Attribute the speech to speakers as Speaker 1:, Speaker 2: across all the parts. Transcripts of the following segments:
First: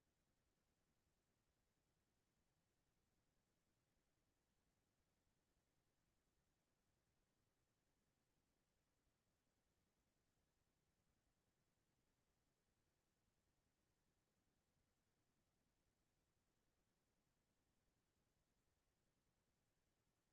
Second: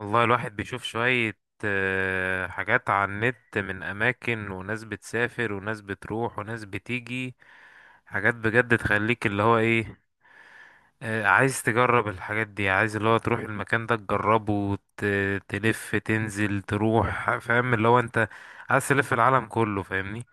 Speaker 1: والله الواحد بيشوف شوية حاجات على النت من أماكن، وناس بتسافر وناس بتروح وناس بتيجي. حاجات بجد تخليك اللي هو ايه. عايز تجرب الحاجات دي، عايز اللي هو تروح المكان ده تجربه تلف تنزل تروح، فاهم اللي هو انت عايز تلف العالم كله، فاهمني.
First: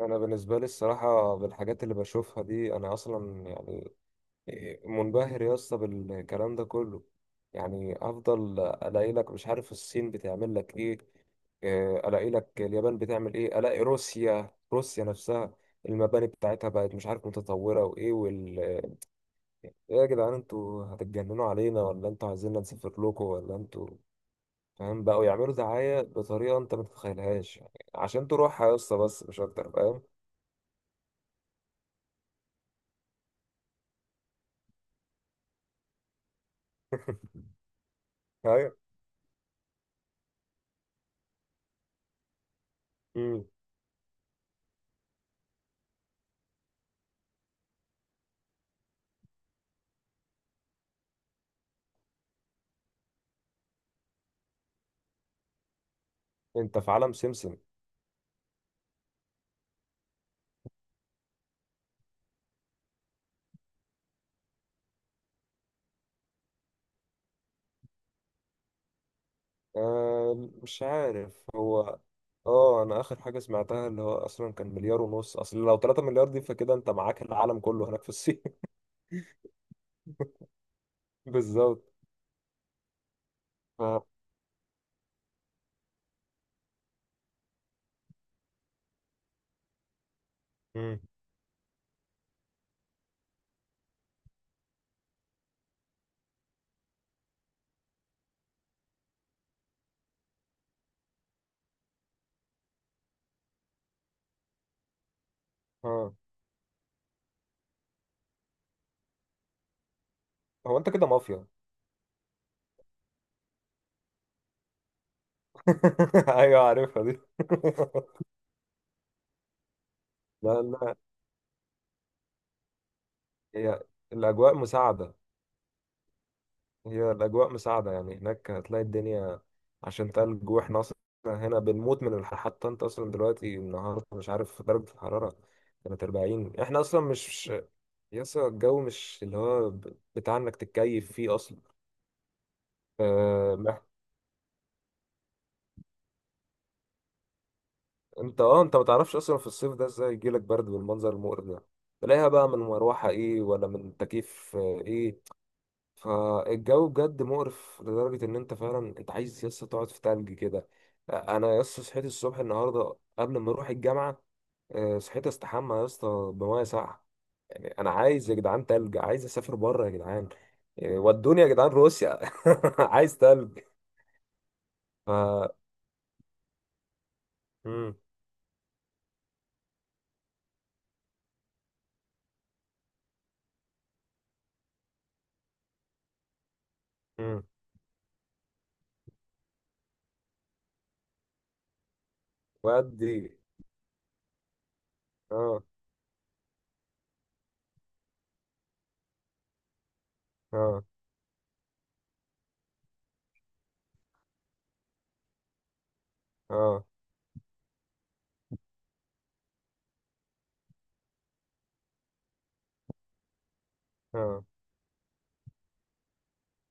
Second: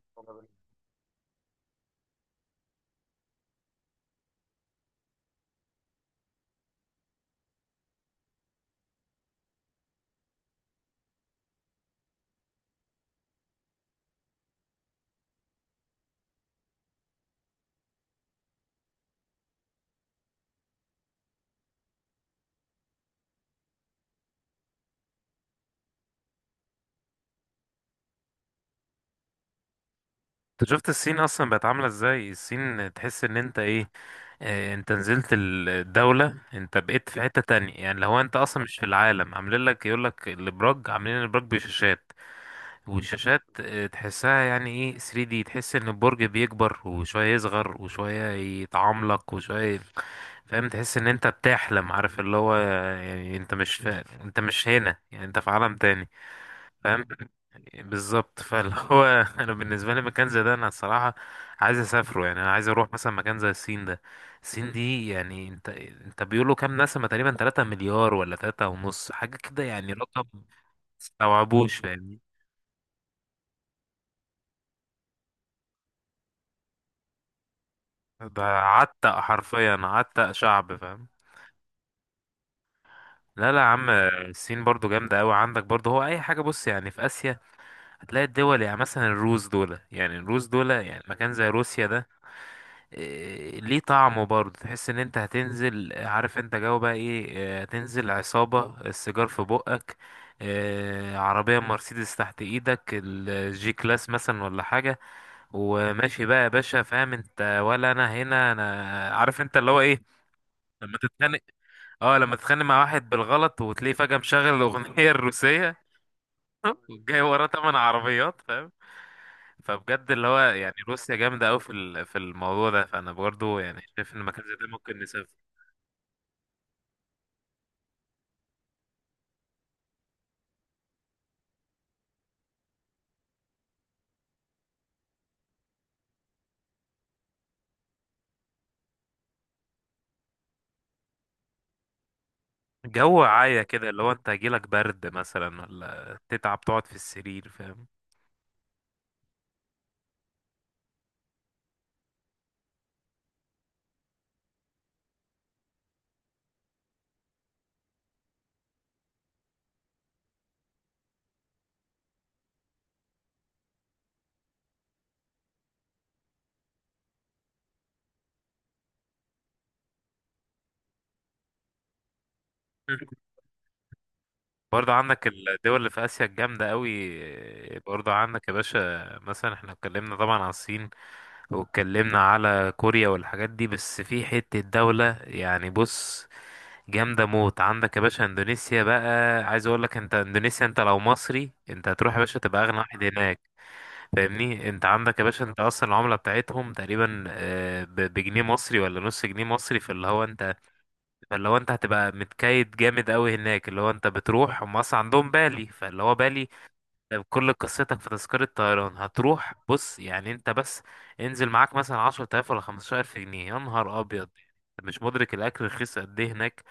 Speaker 2: انا بالنسبه لي الصراحه، بالحاجات اللي بشوفها دي انا اصلا يعني منبهر يا اسطى بالكلام ده كله. يعني افضل الاقي لك مش عارف الصين بتعمل لك ايه؟ الاقي لك اليابان بتعمل ايه، الاقي روسيا، روسيا نفسها المباني بتاعتها بقت مش عارف متطوره، وايه وال ايه. يا جدعان، انتوا هتتجننوا علينا ولا انتوا عايزيننا نسافر لكم؟ ولا انتوا، فاهم، بقوا يعملوا دعايه بطريقه انت ما تتخيلهاش يعني عشان تروحها يا اسطى؟ بس مش اكتر، فاهم.
Speaker 1: انت شفت الصين اصلا بقت عاملة ازاي؟ الصين تحس ان انت ايه. انت نزلت الدولة، انت بقيت في حتة تانية. يعني لو انت اصلا مش في العالم، عاملين لك يقول لك الابراج، عاملين الابراج بشاشات. والشاشات
Speaker 2: ايوه،
Speaker 1: تحسها يعني ايه 3D، تحس ان البرج بيكبر وشوية، يصغر وشوية، يتعملق وشوية. فاهم، تحس ان انت بتحلم، عارف اللي هو. يعني انت مش فا... انت مش هنا، يعني انت في عالم تاني.
Speaker 2: انت في
Speaker 1: فاهم،
Speaker 2: عالم سمسم.
Speaker 1: بالظبط. فاللي هو انا بالنسبه لي مكان زي ده، انا الصراحه عايز اسافره. يعني انا عايز اروح مثلا مكان زي الصين ده. الصين دي يعني انت بيقولوا كام نسمه؟ تقريبا 3 مليار ولا 3 ونص، حاجه كده. يعني رقم
Speaker 2: مش عارف
Speaker 1: مستوعبوش،
Speaker 2: هو.
Speaker 1: فاهمني.
Speaker 2: اه، انا اخر حاجه سمعتها اللي هو اصلا كان مليار ونص. اصل لو 3 مليار دي فكده انت معاك العالم كله هناك في
Speaker 1: ده
Speaker 2: الصين.
Speaker 1: عتق، حرفيا عتق شعب، فاهم.
Speaker 2: بالظبط.
Speaker 1: لا لا يا عم.
Speaker 2: ف...
Speaker 1: الصين برضو جامدة أوي. عندك برضو، هو أي حاجة بص يعني في آسيا هتلاقي الدول. يعني مثلا الروس دول، يعني الروس دول
Speaker 2: مم.
Speaker 1: يعني مكان زي روسيا ده. ليه طعمه برضه. تحس ان انت هتنزل، عارف انت جو بقى ايه. هتنزل عصابة السيجار في بقك. عربية مرسيدس تحت ايدك، الجي كلاس مثلا ولا حاجة.
Speaker 2: اه،
Speaker 1: وماشي بقى يا باشا، فاهم انت ولا انا، هنا انا عارف انت اللي هو ايه.
Speaker 2: هو انت
Speaker 1: لما
Speaker 2: كده
Speaker 1: تتخانق،
Speaker 2: مافيا؟
Speaker 1: اه لما تتخانق مع واحد بالغلط وتلاقيه فجأة مشغل الاغنية الروسية
Speaker 2: ايوه، عارفها دي.
Speaker 1: وجاي وراه تمن عربيات، فاهم. فبجد اللي هو
Speaker 2: لا،
Speaker 1: يعني
Speaker 2: لا.
Speaker 1: روسيا جامدة أوي في في الموضوع ده. فأنا برضو يعني
Speaker 2: هي
Speaker 1: شايف إن مكان
Speaker 2: الاجواء
Speaker 1: زي ده ممكن
Speaker 2: مساعده.
Speaker 1: نسافر.
Speaker 2: هي الاجواء مساعده، يعني هناك هتلاقي الدنيا عشان تلج. واحنا اصلا هنا بنموت من الحر، حتى انت اصلا دلوقتي النهارده مش عارف درجه الحراره كانت 40. احنا اصلا مش يسا الجو مش اللي هو بتاع انك تتكيف فيه اصلا.
Speaker 1: جو
Speaker 2: آه
Speaker 1: عاية
Speaker 2: مح-
Speaker 1: كده اللي هو أنت هيجيلك برد مثلا، ولا تتعب تقعد في السرير، فاهم.
Speaker 2: انت ما تعرفش اصلا في الصيف ده ازاي يجيلك برد بالمنظر المقرف ده. تلاقيها بقى من مروحة ايه ولا من تكييف، ايه. فالجو بجد مقرف لدرجة ان انت فعلا، انت عايز يسا تقعد في تلج كده. انا يسا صحيت الصبح النهاردة قبل ما اروح الجامعة. صحيت استحمى يا اسطى بميه ساقعه. يعني انا عايز يا جدعان تلج، عايز اسافر بره يا جدعان. يعني ودوني يا جدعان روسيا. عايز تلج.
Speaker 1: برضه عندك الدول اللي في آسيا الجامدة أوي.
Speaker 2: مم.
Speaker 1: برضه عندك يا باشا مثلا، احنا اتكلمنا طبعا عن الصين، واتكلمنا على كوريا والحاجات دي. بس في حتة دولة يعني بص، جامدة
Speaker 2: مم.
Speaker 1: موت، عندك يا باشا اندونيسيا بقى. عايز اقول لك انت، اندونيسيا انت لو مصري انت هتروح يا باشا تبقى اغنى واحد
Speaker 2: ودي.
Speaker 1: هناك، فاهمني. انت عندك يا باشا، انت
Speaker 2: اه،
Speaker 1: اصلا العملة بتاعتهم تقريبا، بجنيه مصري ولا نص جنيه مصري. فاللي هو انت،
Speaker 2: اه،
Speaker 1: فاللي هو انت هتبقى متكيد جامد قوي هناك. اللي هو انت بتروح، هم اصلا عندهم بالي، فاللي هو بالي
Speaker 2: اه،
Speaker 1: كل قصتك في تذكرة طيران. هتروح بص، يعني انت بس انزل معاك مثلا عشرة آلاف ولا خمستاشر ألف جنيه، يا نهار أبيض.
Speaker 2: اه،
Speaker 1: انت مش مدرك الأكل رخيص قد إيه هناك.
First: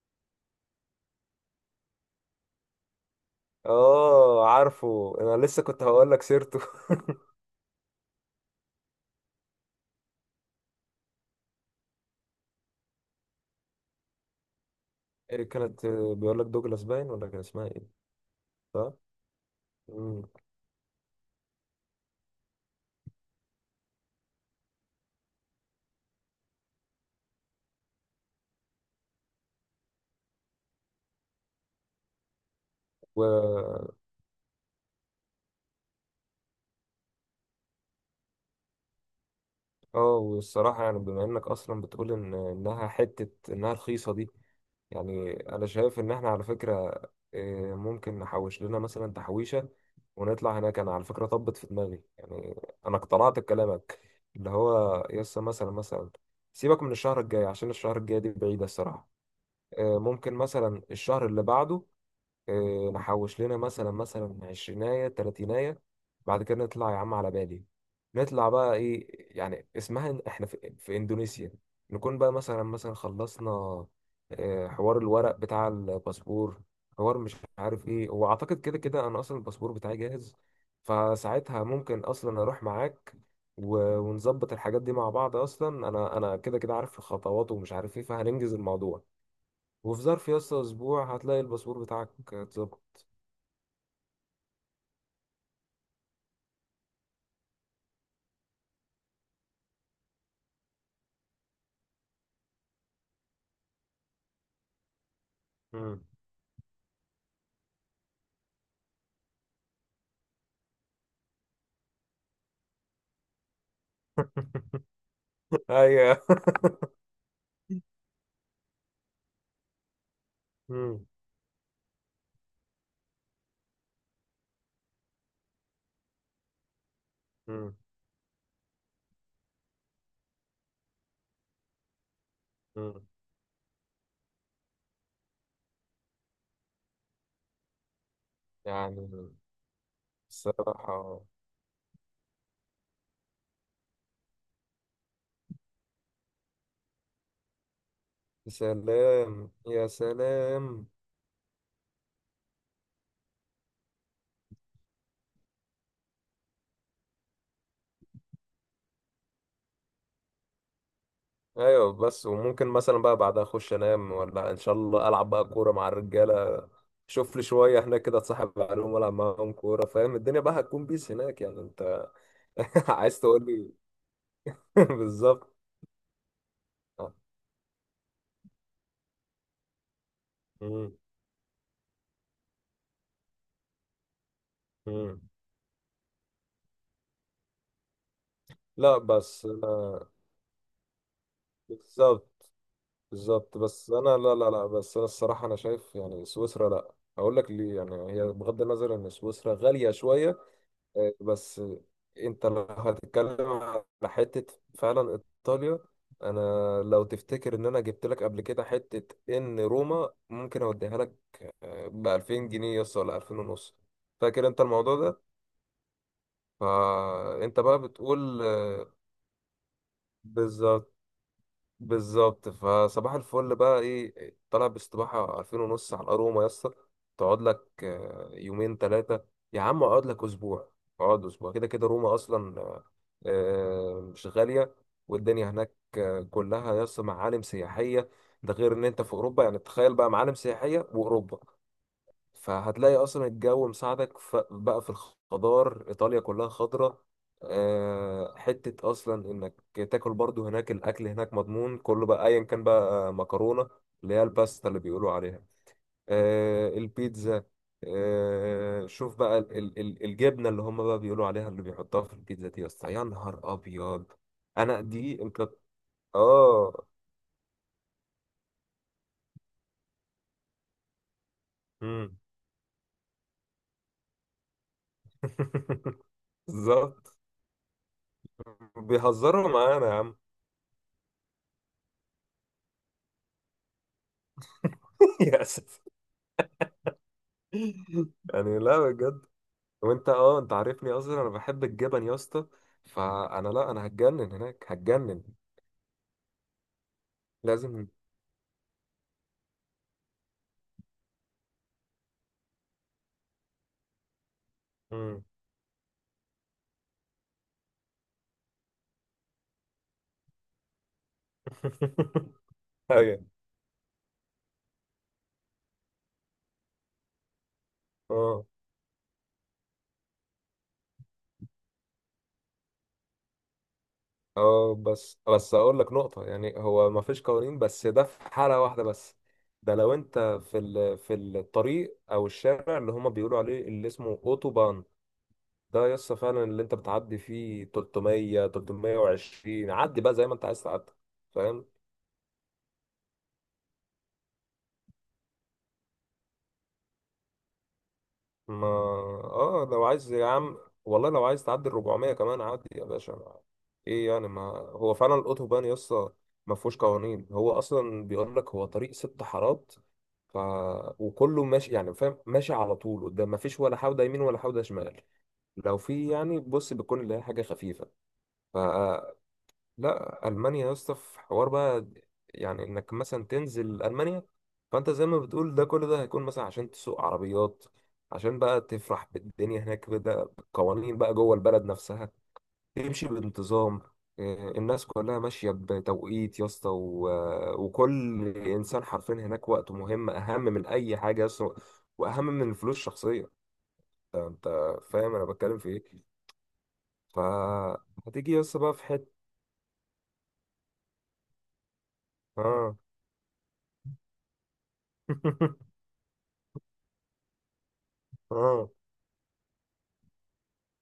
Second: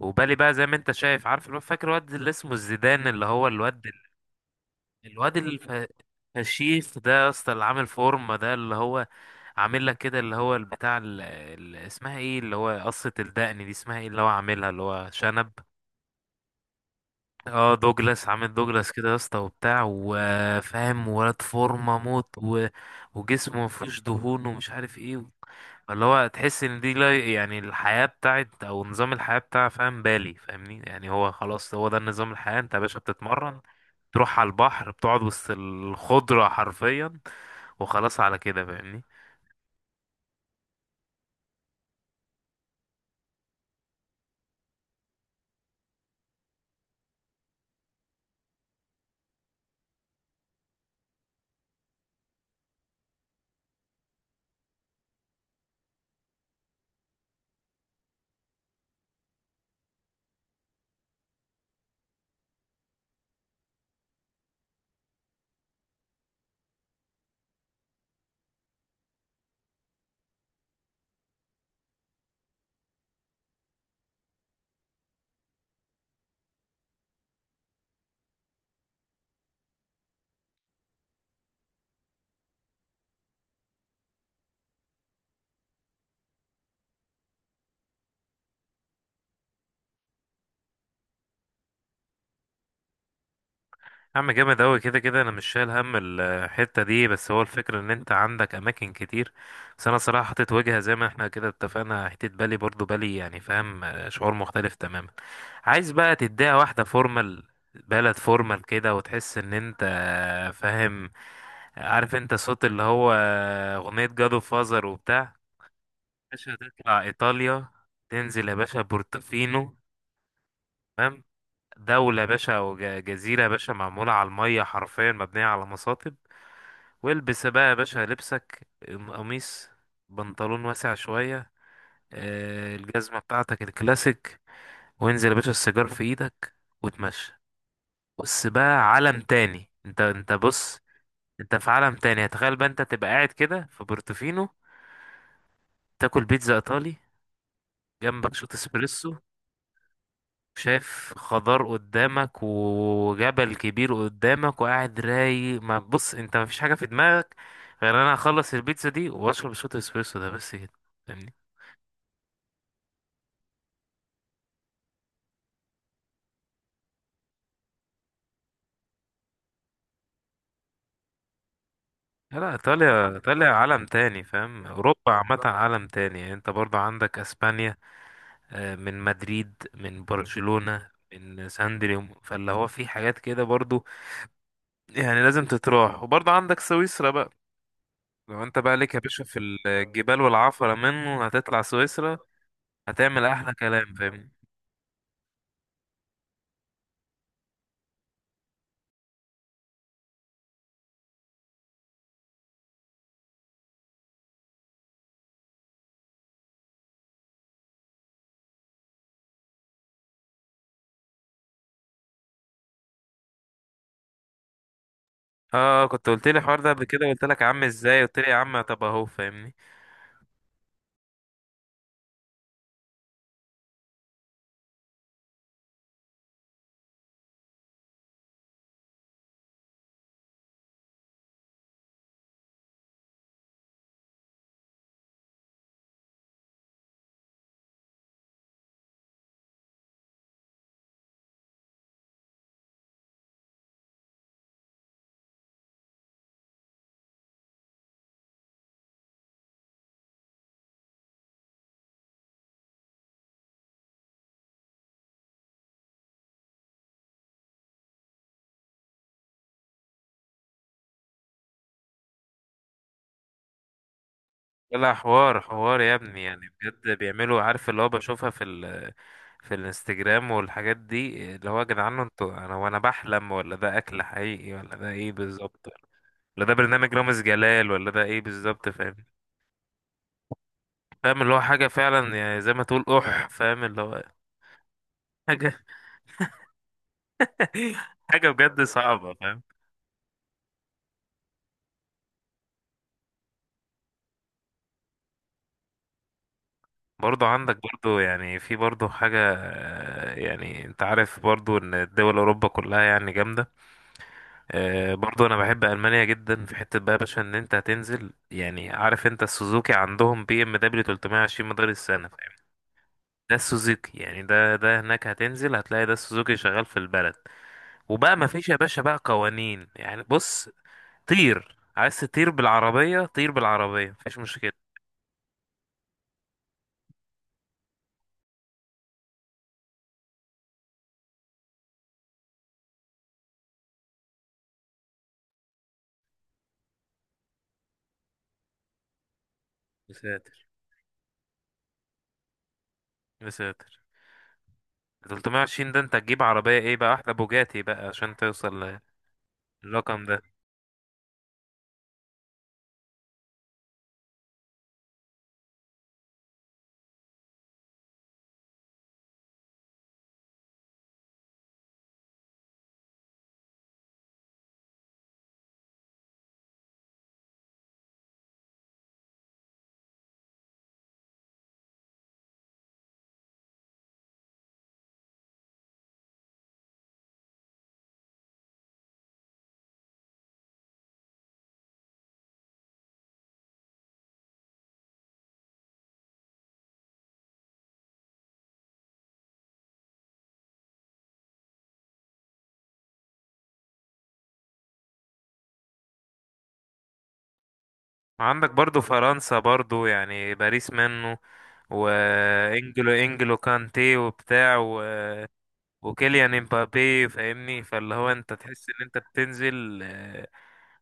Speaker 1: وبالي بقى زي ما انت شايف، عارف فاكر الواد اللي اسمه الزيدان، اللي هو الواد،
Speaker 2: اه، عارفه
Speaker 1: الواد
Speaker 2: انا لسه كنت
Speaker 1: الف-
Speaker 2: هقول لك سيرته.
Speaker 1: الفشيخ ده يا اسطى، اللي عامل فورمة ده، اللي هو عامل لك كده، اللي هو البتاع اسمها ايه، اللي هو قصة الدقن دي، اسمها ايه، اللي هو عاملها اللي هو
Speaker 2: إيه
Speaker 1: شنب.
Speaker 2: كانت بيقول لك دوجلاس باين، ولا كان اسمها
Speaker 1: اه
Speaker 2: ايه؟
Speaker 1: دوجلاس، عامل دوجلاس
Speaker 2: صح.
Speaker 1: كده يا اسطى وبتاع
Speaker 2: مم.
Speaker 1: وفاهم، ولد فورمه موت وجسمه مفيهوش دهون ومش عارف ايه. اللي هو تحس ان دي، لا يعني الحياة بتاعت، او نظام الحياة بتاع، فاهم، بالي، فاهمني. يعني هو خلاص، هو ده نظام الحياة. انت يا باشا بتتمرن،
Speaker 2: و
Speaker 1: تروح على البحر، بتقعد وسط الخضرة حرفيا، وخلاص على كده، فاهمني.
Speaker 2: اه، والصراحه يعني، بما انك اصلا بتقول ان انها حته انها رخيصه دي، يعني انا شايف ان احنا على فكرة، إيه، ممكن نحوش لنا مثلا تحويشة ونطلع هناك. انا على فكرة طبت في دماغي يعني، انا اقتنعت بكلامك. اللي هو يسا مثلا، سيبك من الشهر الجاي عشان الشهر الجاي دي بعيدة الصراحة. إيه، ممكن مثلا الشهر اللي بعده. نحوش لنا مثلا عشريناية تلاتيناية. بعد كده نطلع يا عم على بالي. نطلع بقى ايه؟ يعني اسمها احنا في اندونيسيا. نكون بقى مثلا خلصنا حوار الورق بتاع الباسبور، حوار مش عارف ايه. هو اعتقد كده كده انا اصلا الباسبور بتاعي جاهز، فساعتها ممكن اصلا اروح معاك ونظبط الحاجات دي مع بعض. اصلا انا كده كده عارف الخطوات ومش عارف ايه، فهننجز الموضوع. وفي ظرف يا اسطى اسبوع هتلاقي الباسبور بتاعك اتظبط.
Speaker 1: يا عم جامد أوي، كده كده أنا مش شايل هم الحتة دي. بس هو الفكرة إن أنت عندك أماكن كتير. بس أنا صراحة حطيت وجهة زي ما احنا كده اتفقنا، حتة بالي، برضو بالي يعني فاهم. شعور مختلف تماما. عايز
Speaker 2: مم.
Speaker 1: بقى تديها واحدة فورمال، بلد فورمال كده، وتحس إن أنت فاهم. عارف أنت صوت اللي هو أغنية جادو فازر وبتاع.
Speaker 2: ايوه.
Speaker 1: باشا تطلع إيطاليا، تنزل يا باشا بورتوفينو.
Speaker 2: مم.
Speaker 1: تمام. دولة يا باشا، أو جزيرة يا باشا معمولة على المية حرفيا، مبنية على مصاطب. والبس بقى يا
Speaker 2: مم.
Speaker 1: باشا لبسك، قميص، بنطلون واسع شوية،
Speaker 2: مم.
Speaker 1: الجزمة بتاعتك الكلاسيك، وانزل يا باشا السيجار في ايدك وتمشى. بص بقى
Speaker 2: يعني
Speaker 1: عالم تاني، انت بص.
Speaker 2: الصراحة،
Speaker 1: انت في عالم تاني. تخيل بقى انت تبقى قاعد كده في بورتوفينو، تاكل بيتزا ايطالي، جنبك
Speaker 2: يا
Speaker 1: شوت اسبريسو،
Speaker 2: سلام، يا سلام.
Speaker 1: شايف خضار قدامك وجبل كبير قدامك وقاعد رايق. ما بص، انت مفيش حاجة في دماغك غير انا اخلص البيتزا دي واشرب شوت اسبريسو ده، بس كده.
Speaker 2: ايوه، بس وممكن مثلا بقى بعدها اخش انام، ولا ان شاء الله العب بقى كورة مع الرجالة. شوف لي شوية هناك كده، اتصاحب عليهم والعب معاهم كورة، فاهم، الدنيا بقى هتكون بيس هناك يعني انت.
Speaker 1: لا لا، ايطاليا،
Speaker 2: عايز تقول
Speaker 1: ايطاليا
Speaker 2: لي.
Speaker 1: عالم تاني فاهم. اوروبا عامه
Speaker 2: بالظبط.
Speaker 1: عالم تاني. يعني انت برضو
Speaker 2: آه.
Speaker 1: عندك اسبانيا، من مدريد، من برشلونه،
Speaker 2: مم.
Speaker 1: من ساندريوم. فاللي هو في حاجات كده برضو.
Speaker 2: مم.
Speaker 1: يعني لازم تتراح. وبرضو عندك سويسرا بقى. لو انت بقى ليك
Speaker 2: لا،
Speaker 1: يا باشا في
Speaker 2: بس
Speaker 1: الجبال والعفره منه، هتطلع سويسرا،
Speaker 2: بالظبط،
Speaker 1: هتعمل احلى
Speaker 2: بالظبط. بس
Speaker 1: كلام
Speaker 2: انا،
Speaker 1: فاهمني.
Speaker 2: لا لا لا، بس انا الصراحه انا شايف يعني سويسرا لا. هقول لك ليه، يعني هي بغض النظر ان سويسرا غاليه شويه، بس انت لو هتتكلم على حته فعلا، ايطاليا، انا لو تفتكر ان انا جبت لك قبل كده حته ان روما ممكن اوديها لك ب 2000 جنيه يس، ولا 2000 ونص. فاكر انت الموضوع ده؟
Speaker 1: اه كنت قلت لي الحوار ده قبل كده، قلت لك يا
Speaker 2: فانت
Speaker 1: عم
Speaker 2: بقى
Speaker 1: ازاي، قلت لي يا
Speaker 2: بتقول
Speaker 1: عم طب اهو، فاهمني.
Speaker 2: بالظبط، بالظبط. فصباح الفل بقى ايه، طالع باستباحة 2000 ونص على الأروما يا اسطى. تقعد لك يومين ثلاثة. يا عم اقعد لك أسبوع. اقعد أسبوع كده كده، روما أصلا مش غالية، والدنيا هناك كلها يا اسطى معالم سياحية. ده غير إن أنت في أوروبا، يعني تخيل بقى، معالم سياحية وأوروبا. فهتلاقي اصلا الجو مساعدك، بقى في الخضار، ايطاليا كلها خضرة. حتة اصلا انك تاكل برضو هناك، الاكل هناك مضمون كله بقى، ايا كان، بقى مكرونة اللي هي الباستا اللي بيقولوا عليها، البيتزا. شوف بقى الجبنة اللي هم بقى بيقولوا عليها اللي بيحطوها في البيتزا دي يا اسطى، يا نهار ابيض، انا
Speaker 1: لا
Speaker 2: دي
Speaker 1: حوار
Speaker 2: انت.
Speaker 1: حوار يا ابني، يعني
Speaker 2: اه.
Speaker 1: بجد بيعملوا، عارف اللي هو، بشوفها في في الانستجرام والحاجات دي. اللي هو يا جدعان
Speaker 2: مم.
Speaker 1: انتوا، انا وانا بحلم، ولا ده اكل حقيقي، ولا ده ايه بالظبط، ولا ده برنامج
Speaker 2: بالظبط.
Speaker 1: رامز جلال، ولا ده ايه بالظبط، فاهم.
Speaker 2: بيهزروا معانا يا عم.
Speaker 1: فاهم اللي هو حاجة فعلا، يعني زي ما تقول اح، فاهم اللي هو
Speaker 2: يا
Speaker 1: حاجة
Speaker 2: اسف.
Speaker 1: حاجة
Speaker 2: يعني
Speaker 1: بجد
Speaker 2: لا،
Speaker 1: صعبة،
Speaker 2: بجد.
Speaker 1: فاهم.
Speaker 2: وانت اه انت عارفني اصلا انا بحب الجبن يا اسطى. فانا لا، انا هتجنن هناك، هتجنن.
Speaker 1: برضو عندك،
Speaker 2: لازم.
Speaker 1: برضو يعني في برضو حاجة، يعني انت عارف برضو ان الدول اوروبا كلها يعني جامدة.
Speaker 2: مم.
Speaker 1: برضو انا بحب المانيا جدا. في حته بقى يا باشا ان انت هتنزل، يعني عارف انت السوزوكي عندهم بي ام دبليو 320 مدار السنه فاهم.
Speaker 2: ايوه.
Speaker 1: ده السوزوكي يعني، ده هناك هتنزل هتلاقي ده السوزوكي شغال في البلد. وبقى ما
Speaker 2: اه،
Speaker 1: فيش يا باشا بقى قوانين، يعني بص، طير، عايز تطير بالعربيه طير بالعربيه، مفيش مشكله.
Speaker 2: اه، بس بس، اقول لك نقطة. يعني هو ما فيش قوانين بس ده في حالة واحدة بس. ده لو انت في الطريق او الشارع اللي هما بيقولوا عليه اللي اسمه اوتوبان. ده يا اسطى فعلا، اللي انت بتعدي فيه 300، 320،
Speaker 1: يا
Speaker 2: عدي بقى زي ما انت
Speaker 1: ساتر،
Speaker 2: عايز تعدي، فاهم.
Speaker 1: يا ساتر. 320 ده، انت تجيب عربيه ايه بقى، احلى بوجاتي بقى عشان
Speaker 2: ما،
Speaker 1: توصل
Speaker 2: اه، لو
Speaker 1: للرقم.
Speaker 2: عايز يا عم، والله لو عايز تعدي ال 400 كمان، عدي يا باشا ايه يعني، ما هو فعلا الاوتوبان يسطا ما فيهوش قوانين. هو اصلا بيقول لك هو طريق 6 حارات، ف وكله ماشي، يعني فاهم، ماشي على طول قدام، ما فيش ولا حوده يمين ولا حوده شمال. لو في يعني بص بتكون اللي هي حاجه خفيفه. لا، المانيا يا اسطى في حوار بقى، يعني انك مثلا تنزل المانيا. فانت زي ما بتقول ده، كل ده هيكون مثلا عشان تسوق عربيات، عشان بقى تفرح بالدنيا هناك، بدا بالقوانين بقى جوه البلد نفسها. تمشي بانتظام، الناس كلها ماشيه بتوقيت يا اسطى، وكل انسان حرفيا هناك وقته مهم اهم من اي حاجه يا اسطى، واهم من الفلوس الشخصيه. أنت فاهم انا بتكلم في ايه. فهتيجي يا
Speaker 1: عندك
Speaker 2: اسطى بقى
Speaker 1: برضو
Speaker 2: في حته.
Speaker 1: فرنسا، برضو يعني باريس منه،
Speaker 2: اه.
Speaker 1: وانجلو كانتي وبتاع وكيليان امبابي، فاهمني. فاللي هو انت تحس
Speaker 2: اه،
Speaker 1: ان انت بتنزل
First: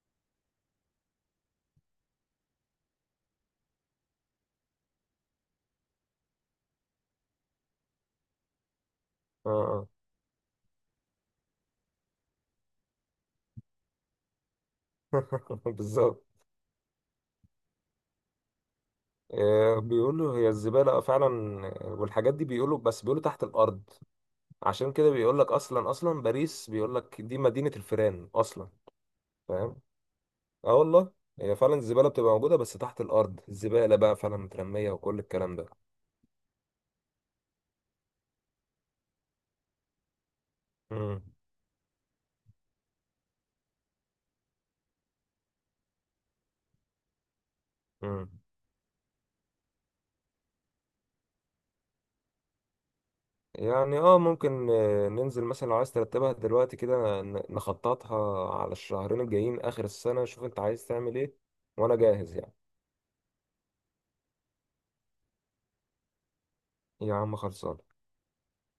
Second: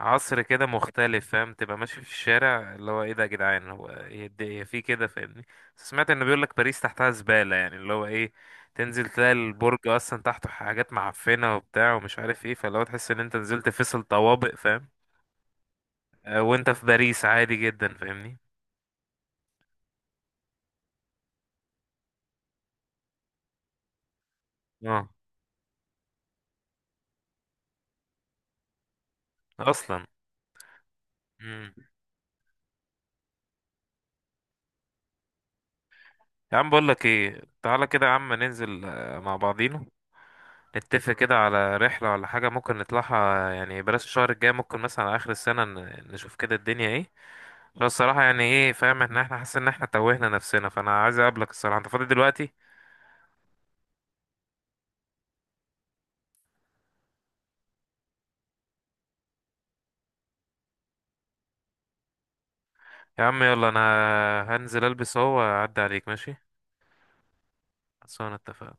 Speaker 1: عصر كده مختلف فاهم. تبقى ماشي في الشارع، اللي هو ايه ده يا جدعان، هو هي هي في كده، فاهمني. بس سمعت ان بيقول لك باريس تحتها زبالة، يعني اللي هو ايه، تنزل تلاقي
Speaker 2: اه،
Speaker 1: البرج اصلا تحته حاجات معفنة وبتاع ومش عارف ايه. فاللي هو تحس ان انت نزلت فيصل طوابق فاهم.
Speaker 2: اه. بالظبط.
Speaker 1: وانت في باريس عادي جدا فاهمني.
Speaker 2: بيقولوا هي الزبالة، اه فعلا. والحاجات دي بيقولوا، بس بيقولوا تحت الأرض. عشان
Speaker 1: اه
Speaker 2: كده بيقول لك أصلا، أصلا باريس بيقول لك دي مدينة الفيران أصلا، فاهم.
Speaker 1: اصلا.
Speaker 2: اه، والله، هي
Speaker 1: مم.
Speaker 2: فعلا الزبالة بتبقى موجودة بس تحت الأرض، الزبالة بقى فعلا مترمية، وكل الكلام ده.
Speaker 1: يا عم بقول لك ايه، تعالى كده يا عم ننزل مع بعضينا، نتفق
Speaker 2: مم.
Speaker 1: كده على رحلة ولا حاجة، ممكن نطلعها. يعني بلاش الشهر الجاي، ممكن مثلا على آخر السنة نشوف كده الدنيا ايه. بس الصراحة
Speaker 2: مم.
Speaker 1: يعني ايه فاهم، ان احنا حاسس ان احنا توهنا نفسنا. فانا عايز اقابلك الصراحة، انت فاضي دلوقتي؟
Speaker 2: يعني اه، ممكن ننزل مثلا، لو عايز ترتبها دلوقتي كده نخططها على الشهرين الجايين آخر السنة، شوف انت عايز تعمل ايه وأنا جاهز يعني.
Speaker 1: يا عم يلا انا هنزل البس اهو واعدي عليك، ماشي.
Speaker 2: يا عم خلصان.
Speaker 1: خلصانة، اتفقنا.